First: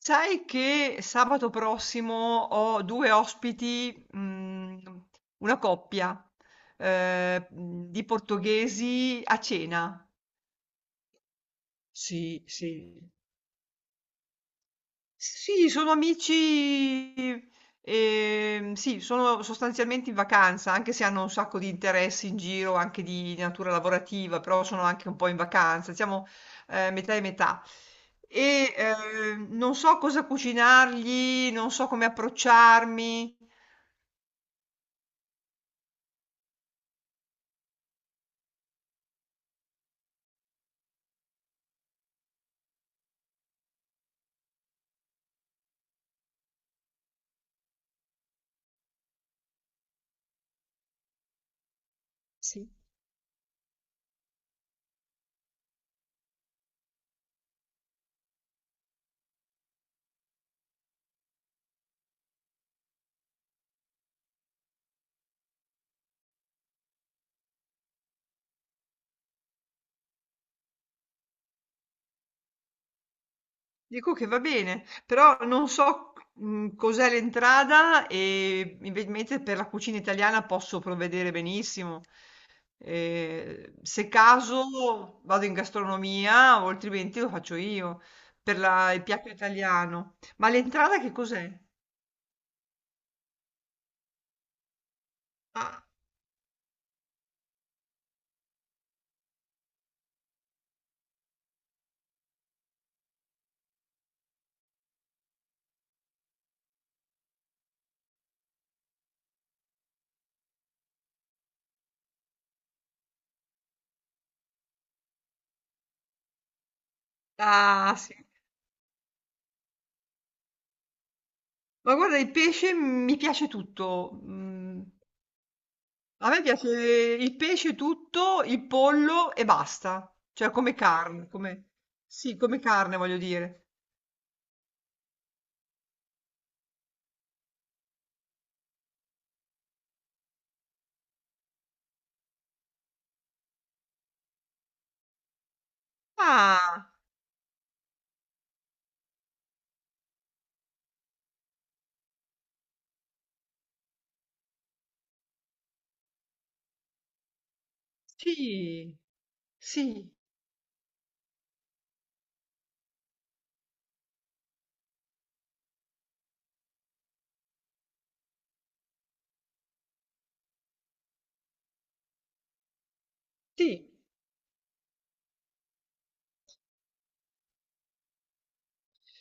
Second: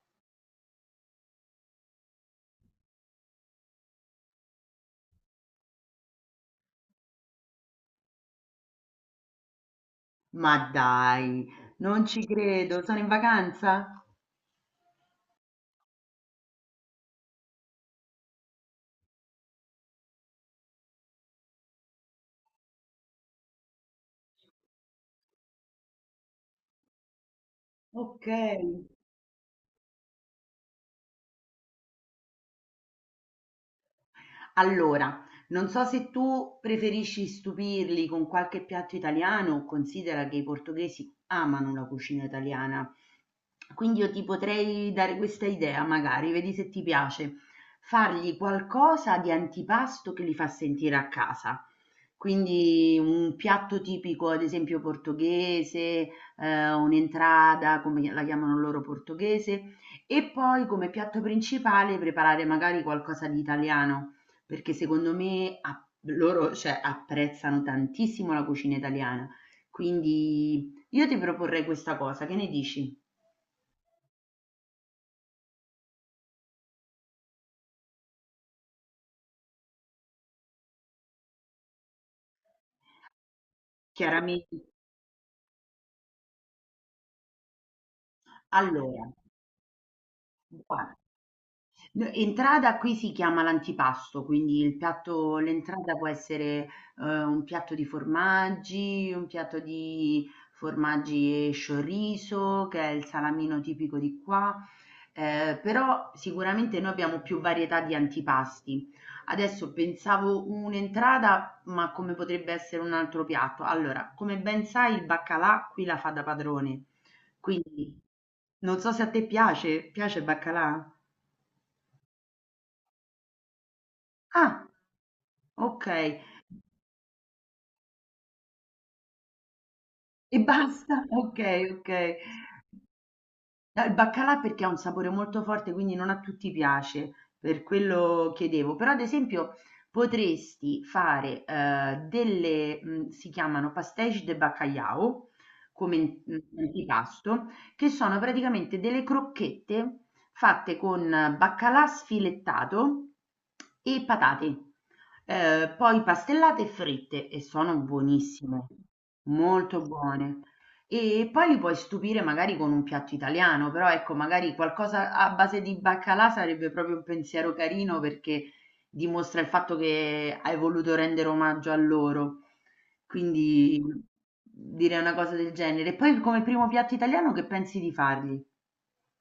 Sai che sabato prossimo ho 2 ospiti, mhmm, una coppia, di portoghesi a cena. Ma dai, non ci Sì, credo, sono sì. in vacanza? Sì, sono amici, sì, sono sostanzialmente in vacanza, anche se hanno un sacco di interessi in giro, anche di natura lavorativa, però sono anche un po' in vacanza, siamo metà e metà. Ok. E non so cosa cucinargli, non so come approcciarmi. Allora, non so se tu preferisci stupirli con qualche piatto italiano, considera che i portoghesi amano la cucina italiana. Quindi io ti potrei dare questa idea, magari, vedi se ti piace. Fargli qualcosa di antipasto che li fa sentire a casa. Sì. Quindi un piatto tipico, ad esempio portoghese, un'entrata, come la chiamano loro portoghese, e poi come piatto principale preparare magari qualcosa di italiano, perché secondo me loro, cioè, apprezzano tantissimo la cucina italiana. Quindi io ti proporrei questa cosa, che ne dici? Dico che va bene, però non so cos'è l'entrada e invece per la cucina italiana posso provvedere benissimo. Se Chiaramente. caso vado in gastronomia o altrimenti lo faccio io il Allora, piatto italiano. Ma guarda, l'entrata che cos'è? N entrata qui si chiama l'antipasto, quindi il piatto Ah, l'entrata può essere, un piatto di formaggi, un piatto di formaggi e sciorriso, che è il salamino tipico di qua. Però sicuramente noi abbiamo più varietà di antipasti. Adesso pensavo un'entrata, ma come potrebbe essere un altro piatto. Allora, come ben sai, il baccalà qui la fa da padrone, quindi ah, sì. non so se a te piace, piace il baccalà? Ma guarda, il pesce mi piace tutto. Ah! Okay. A me piace il pesce tutto, il pollo e basta. E Cioè come basta? carne, Okay, come... okay. Sì, come carne voglio dire. No, il baccalà perché ha un sapore molto forte, quindi non a tutti piace, per quello chiedevo. Però ad esempio potresti fare, delle, si chiamano pastéis de bacalhau, come in Ah, antipasto, che sono praticamente delle crocchette fatte con baccalà sfilettato e patate, poi pastellate e fritte e sono buonissime, sì, molto sì, buone. E poi li puoi stupire magari con un piatto italiano, però ecco, magari qualcosa a base di baccalà sarebbe proprio un pensiero carino perché dimostra il fatto che hai voluto rendere omaggio a loro. Quindi sì. direi una cosa del genere. E poi come primo piatto italiano che pensi di fargli?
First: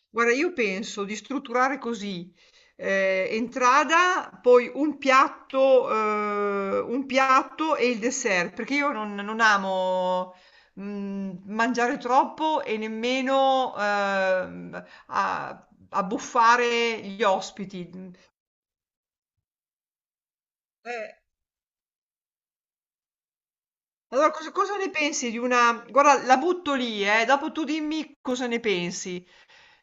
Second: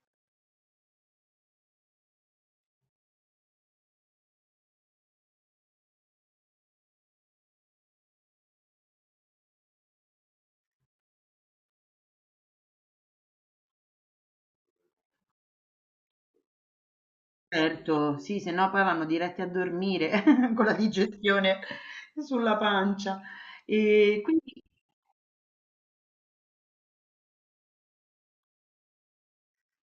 Guarda, io penso di strutturare così, entrata, poi un piatto e il dessert, perché io non amo mangiare troppo e nemmeno abbuffare gli ospiti. Certo, sì, se no poi vanno diretti a dormire con la Eh, digestione sulla pancia. E allora, quindi cosa ne pensi di una... Guarda, la butto lì, dopo tu dimmi cosa ne pensi.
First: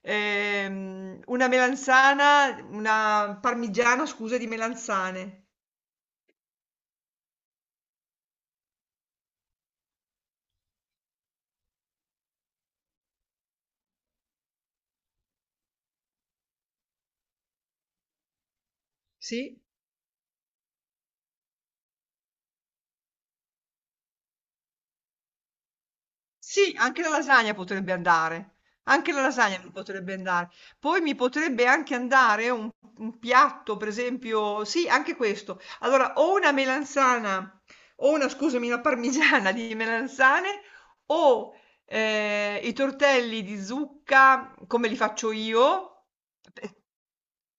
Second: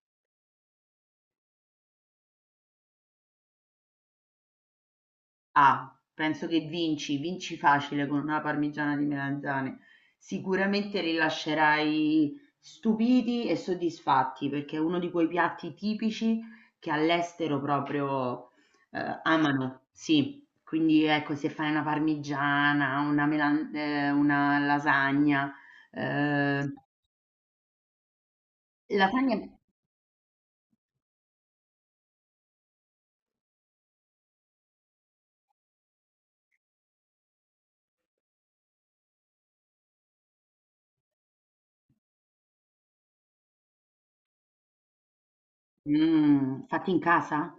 Una parmigiana, scusa, di melanzane. Ah, penso che vinci, vinci facile con una parmigiana di melanzane. Sicuramente li lascerai stupiti e soddisfatti perché è uno di quei piatti tipici che all'estero proprio Sì, amano. Sì, quindi ecco, se fai una parmigiana, una lasagna, eh, sì, anche la lasagna potrebbe andare, anche la lasagne lasagna mi potrebbe andare. Poi mi potrebbe anche andare un piatto, per esempio, sì, anche questo. Allora, o una melanzana, o una, scusami, una parmigiana di melanzane, o i tortelli di zucca, come li faccio io, fatte in casa?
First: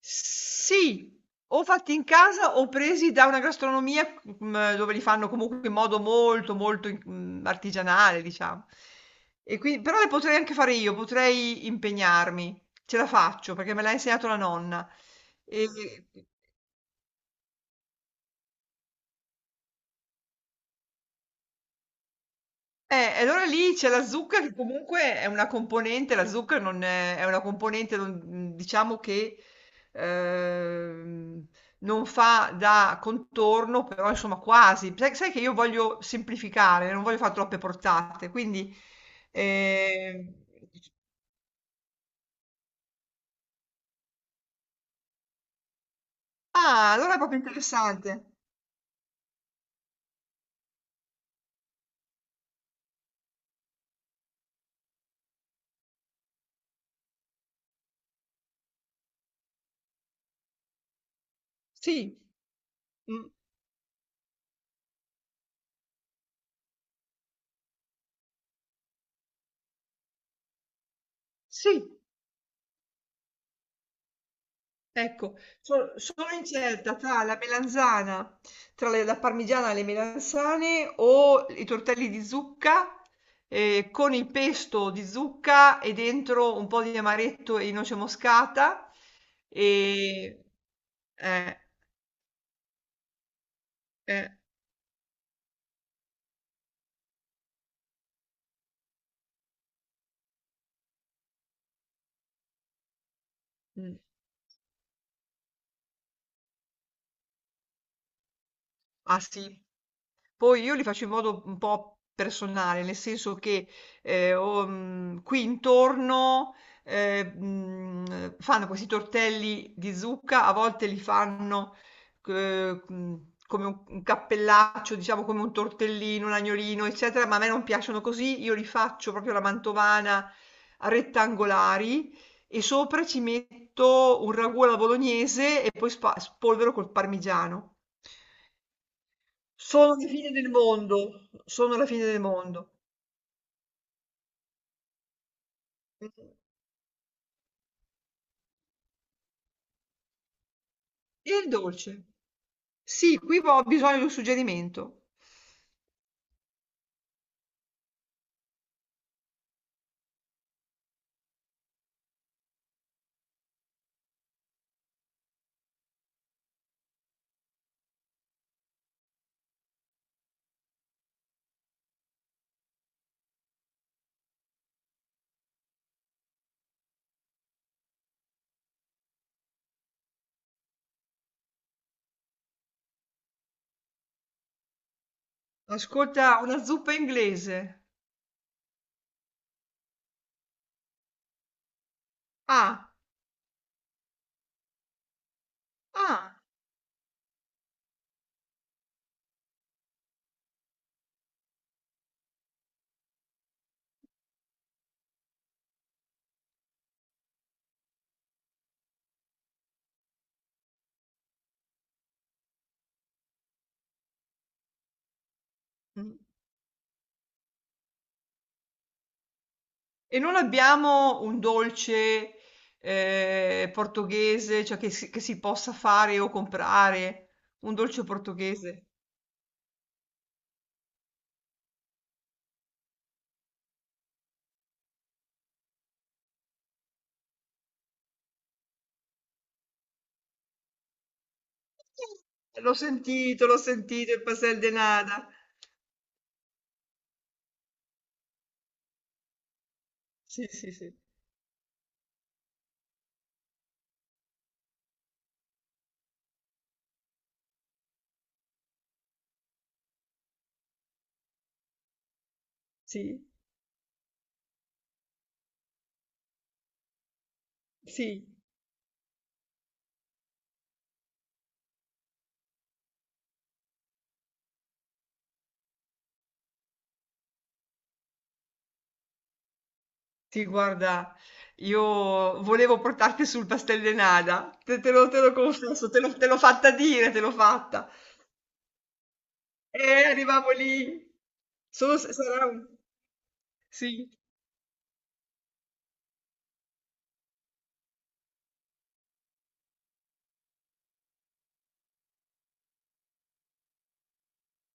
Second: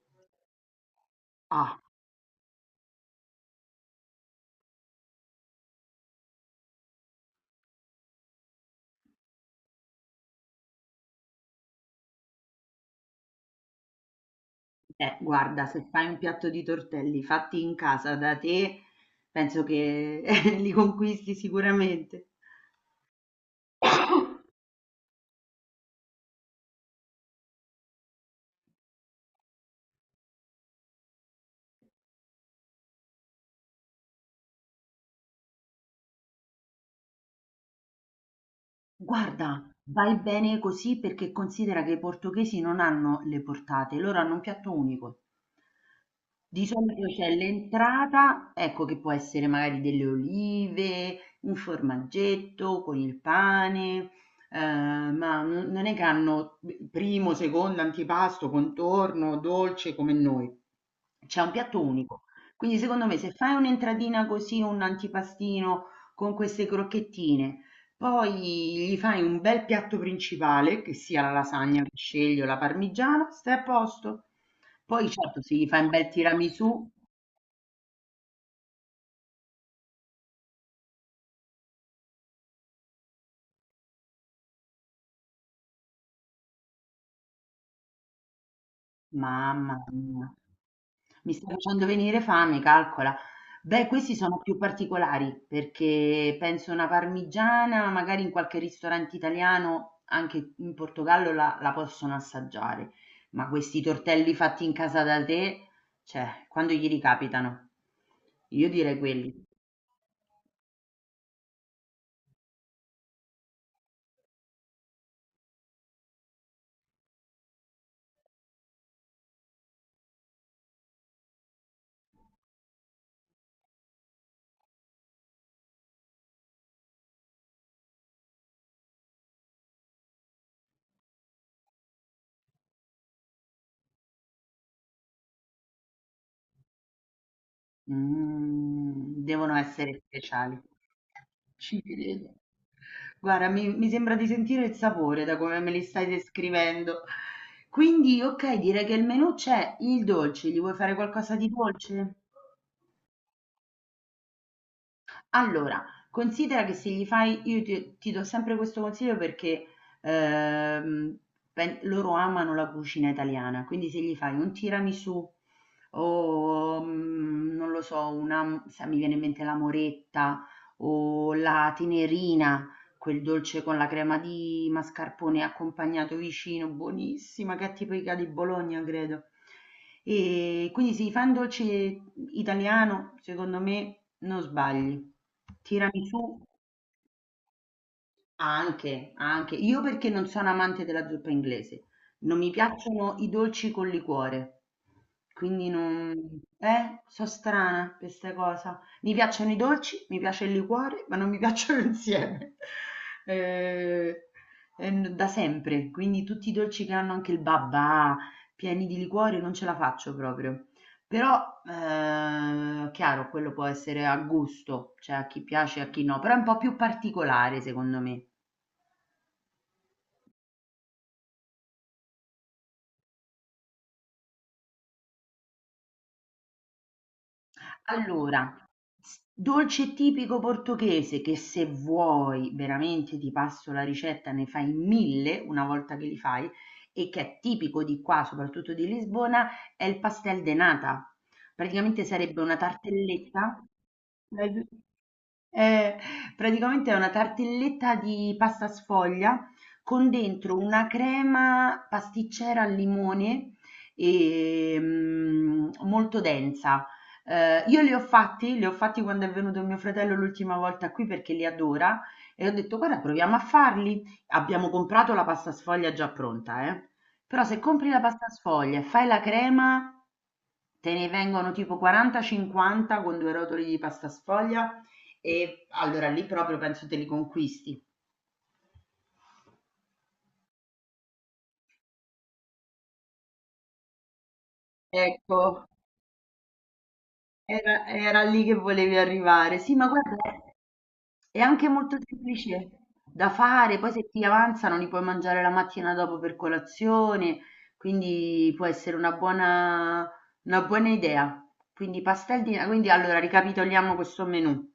Sì, o Ah, fatti in casa o presi da una gastronomia, mhmm, dove li fanno comunque in modo molto, molto, artigianale diciamo. E qui però le potrei anche fare io, potrei impegnarmi. Ce la faccio perché me l'ha insegnato la nonna. Guarda, E se fai un piatto di tortelli fatti in casa da te, penso che li conquisti sicuramente. E allora lì c'è la zucca che comunque è una componente, la zucca non è, è una componente, diciamo che ehm, non fa da contorno, però insomma quasi. Sai che io voglio semplificare, non voglio fare troppe portate, quindi... Guarda, vai ehm, bene così perché considera che i portoghesi non hanno le portate, loro hanno un piatto unico. Di Ah, solito allora è c'è proprio interessante. l'entrata, ecco che può essere magari delle olive, un formaggetto con il pane, ma non è che hanno primo, secondo, antipasto, contorno, dolce come noi. C'è un piatto Sì, unico. Quindi secondo me Mm, se fai un'entradina così, un antipastino con queste crocchettine, poi gli fai un bel piatto principale, che sia la lasagna, sì. il scegli o la parmigiana, stai a posto. Poi Ecco, certo se gli fai un bel sono tiramisù, incerta tra la melanzana, la parmigiana e le melanzane o i tortelli di zucca con il pesto di zucca e dentro un po' di amaretto e di noce moscata. mamma mia, E, mi sta eh, facendo venire fame, calcola. Beh, questi eh, sono più particolari perché penso una parmigiana, magari in qualche ristorante italiano, anche in Portogallo la possono assaggiare, ma questi mm. tortelli fatti in casa da te, cioè, quando gli ricapitano? Io direi Ah quelli. sì, Poi io li faccio in modo un po' personale, nel senso che ho qui intorno fanno questi tortelli di zucca, a volte li fanno eh, mh, come un cappellaccio, diciamo come un tortellino, un agnolino, eccetera, ma a me non piacciono così, io li faccio proprio alla mantovana a rettangolari e sopra ci metto un ragù alla bolognese e poi spolvero col parmigiano. Mhmm, Devono essere Sono la fine del speciali. mondo, sono Ci la fine del credo. mondo. Guarda, mi sembra di sentire il sapore da come me li stai Mh. descrivendo. Quindi, okay, direi che il menù c'è, il dolce, gli vuoi fare E qualcosa il di dolce? dolce? Sì, qui ho bisogno di un suggerimento. Allora, considera che se gli fai io ti do sempre questo consiglio, perché, ehm, pen loro amano la cucina italiana, quindi se gli fai un tiramisù o, non lo so, sai, mi viene in mente la moretta o la tenerina. Quel dolce con la crema di mascarpone accompagnato vicino, buonissima, che è tipica di Bologna, credo. E quindi sì, fai un dolce italiano, secondo me non sbagli. Ascolta, Tiramisù una zuppa inglese. anche, anche. Io perché non sono amante della zuppa inglese, non mi Ah, piacciono i dolci col liquore, quindi ah. non... So strana per questa cosa. Mi piacciono i dolci, mi piace il liquore, ma non mi piacciono insieme. Eh, da sempre, quindi tutti i dolci che hanno anche il babà, pieni di liquore, non ce la faccio proprio. Però, chiaro, quello può essere a gusto, cioè a chi piace e a chi Mh. no, però è un po' più particolare secondo me. E non abbiamo un dolce, portoghese, cioè che si possa fare o comprare? Un dolce Allora, portoghese? s dolce tipico portoghese che se vuoi veramente ti passo la ricetta, ne fai 1000 una volta che li fai, e che è tipico di qua, soprattutto di Lisbona, è il pastel de nata. Praticamente sarebbe una Sì, l'ho tartelletta. sentito, il l'hai pastel vi- de nata. eh, praticamente è una tartelletta di pasta sfoglia con Sì, dentro sì, una sì, crema pasticcera al limone e, molto densa. Io li ho fatti quando è venuto mio fratello l'ultima volta qui perché li adora, e ho detto guarda sì, proviamo a farli. Abbiamo comprato la pasta sfoglia già pronta, eh. Però se compri la sì. pasta sfoglia e fai la crema, te ne vengono tipo 40-50 con due rotoli di pasta sfoglia, e allora lì proprio penso te li conquisti. Sì, guarda, io volevo portarti sul pastel de nata, te lo Ecco, confesso, te l'ho fatta dire, te l'ho Era fatta. era lì che volevi arrivare. Sì, E ma guarda, arrivavo lì. è anche molto Solo se sarà un... semplice da fare, poi Sì, se ti avanzano li puoi mangiare la mattina dopo per colazione, quindi può essere una buona, idea. Quindi allora ricapitoliamo questo menù.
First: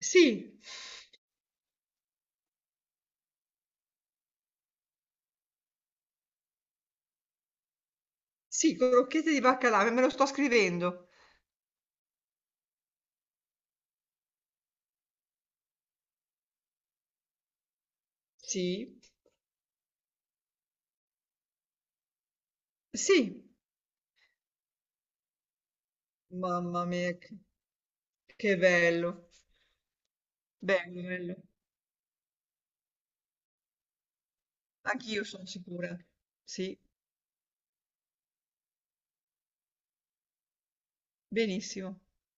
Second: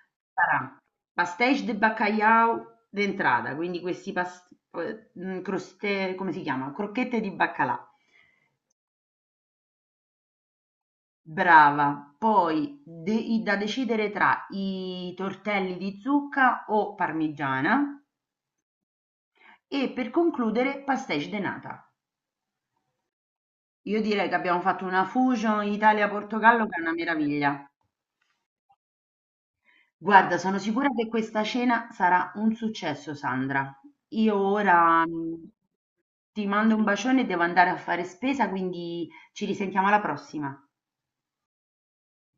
sì, Sarà pastéis de bacalhau d'entrata, quindi questi croste, come si chiama? Crocchette di baccalà. sì, crocchette di baccalà, me lo sto scrivendo. Brava, poi da decidere tra i tortelli di zucca o parmigiana Sì, e per concludere pastéis de nata. sì, Io direi che abbiamo fatto una fusion Italia-Portogallo che è mamma una mia, meraviglia. che bello. Guarda, sono sicura Bello, che bello. questa cena sarà un successo, Sandra. Io ora Anch'io sono sicura. ti mando Sì, un bacione, e devo andare a fare spesa, quindi ci risentiamo alla prossima. benissimo.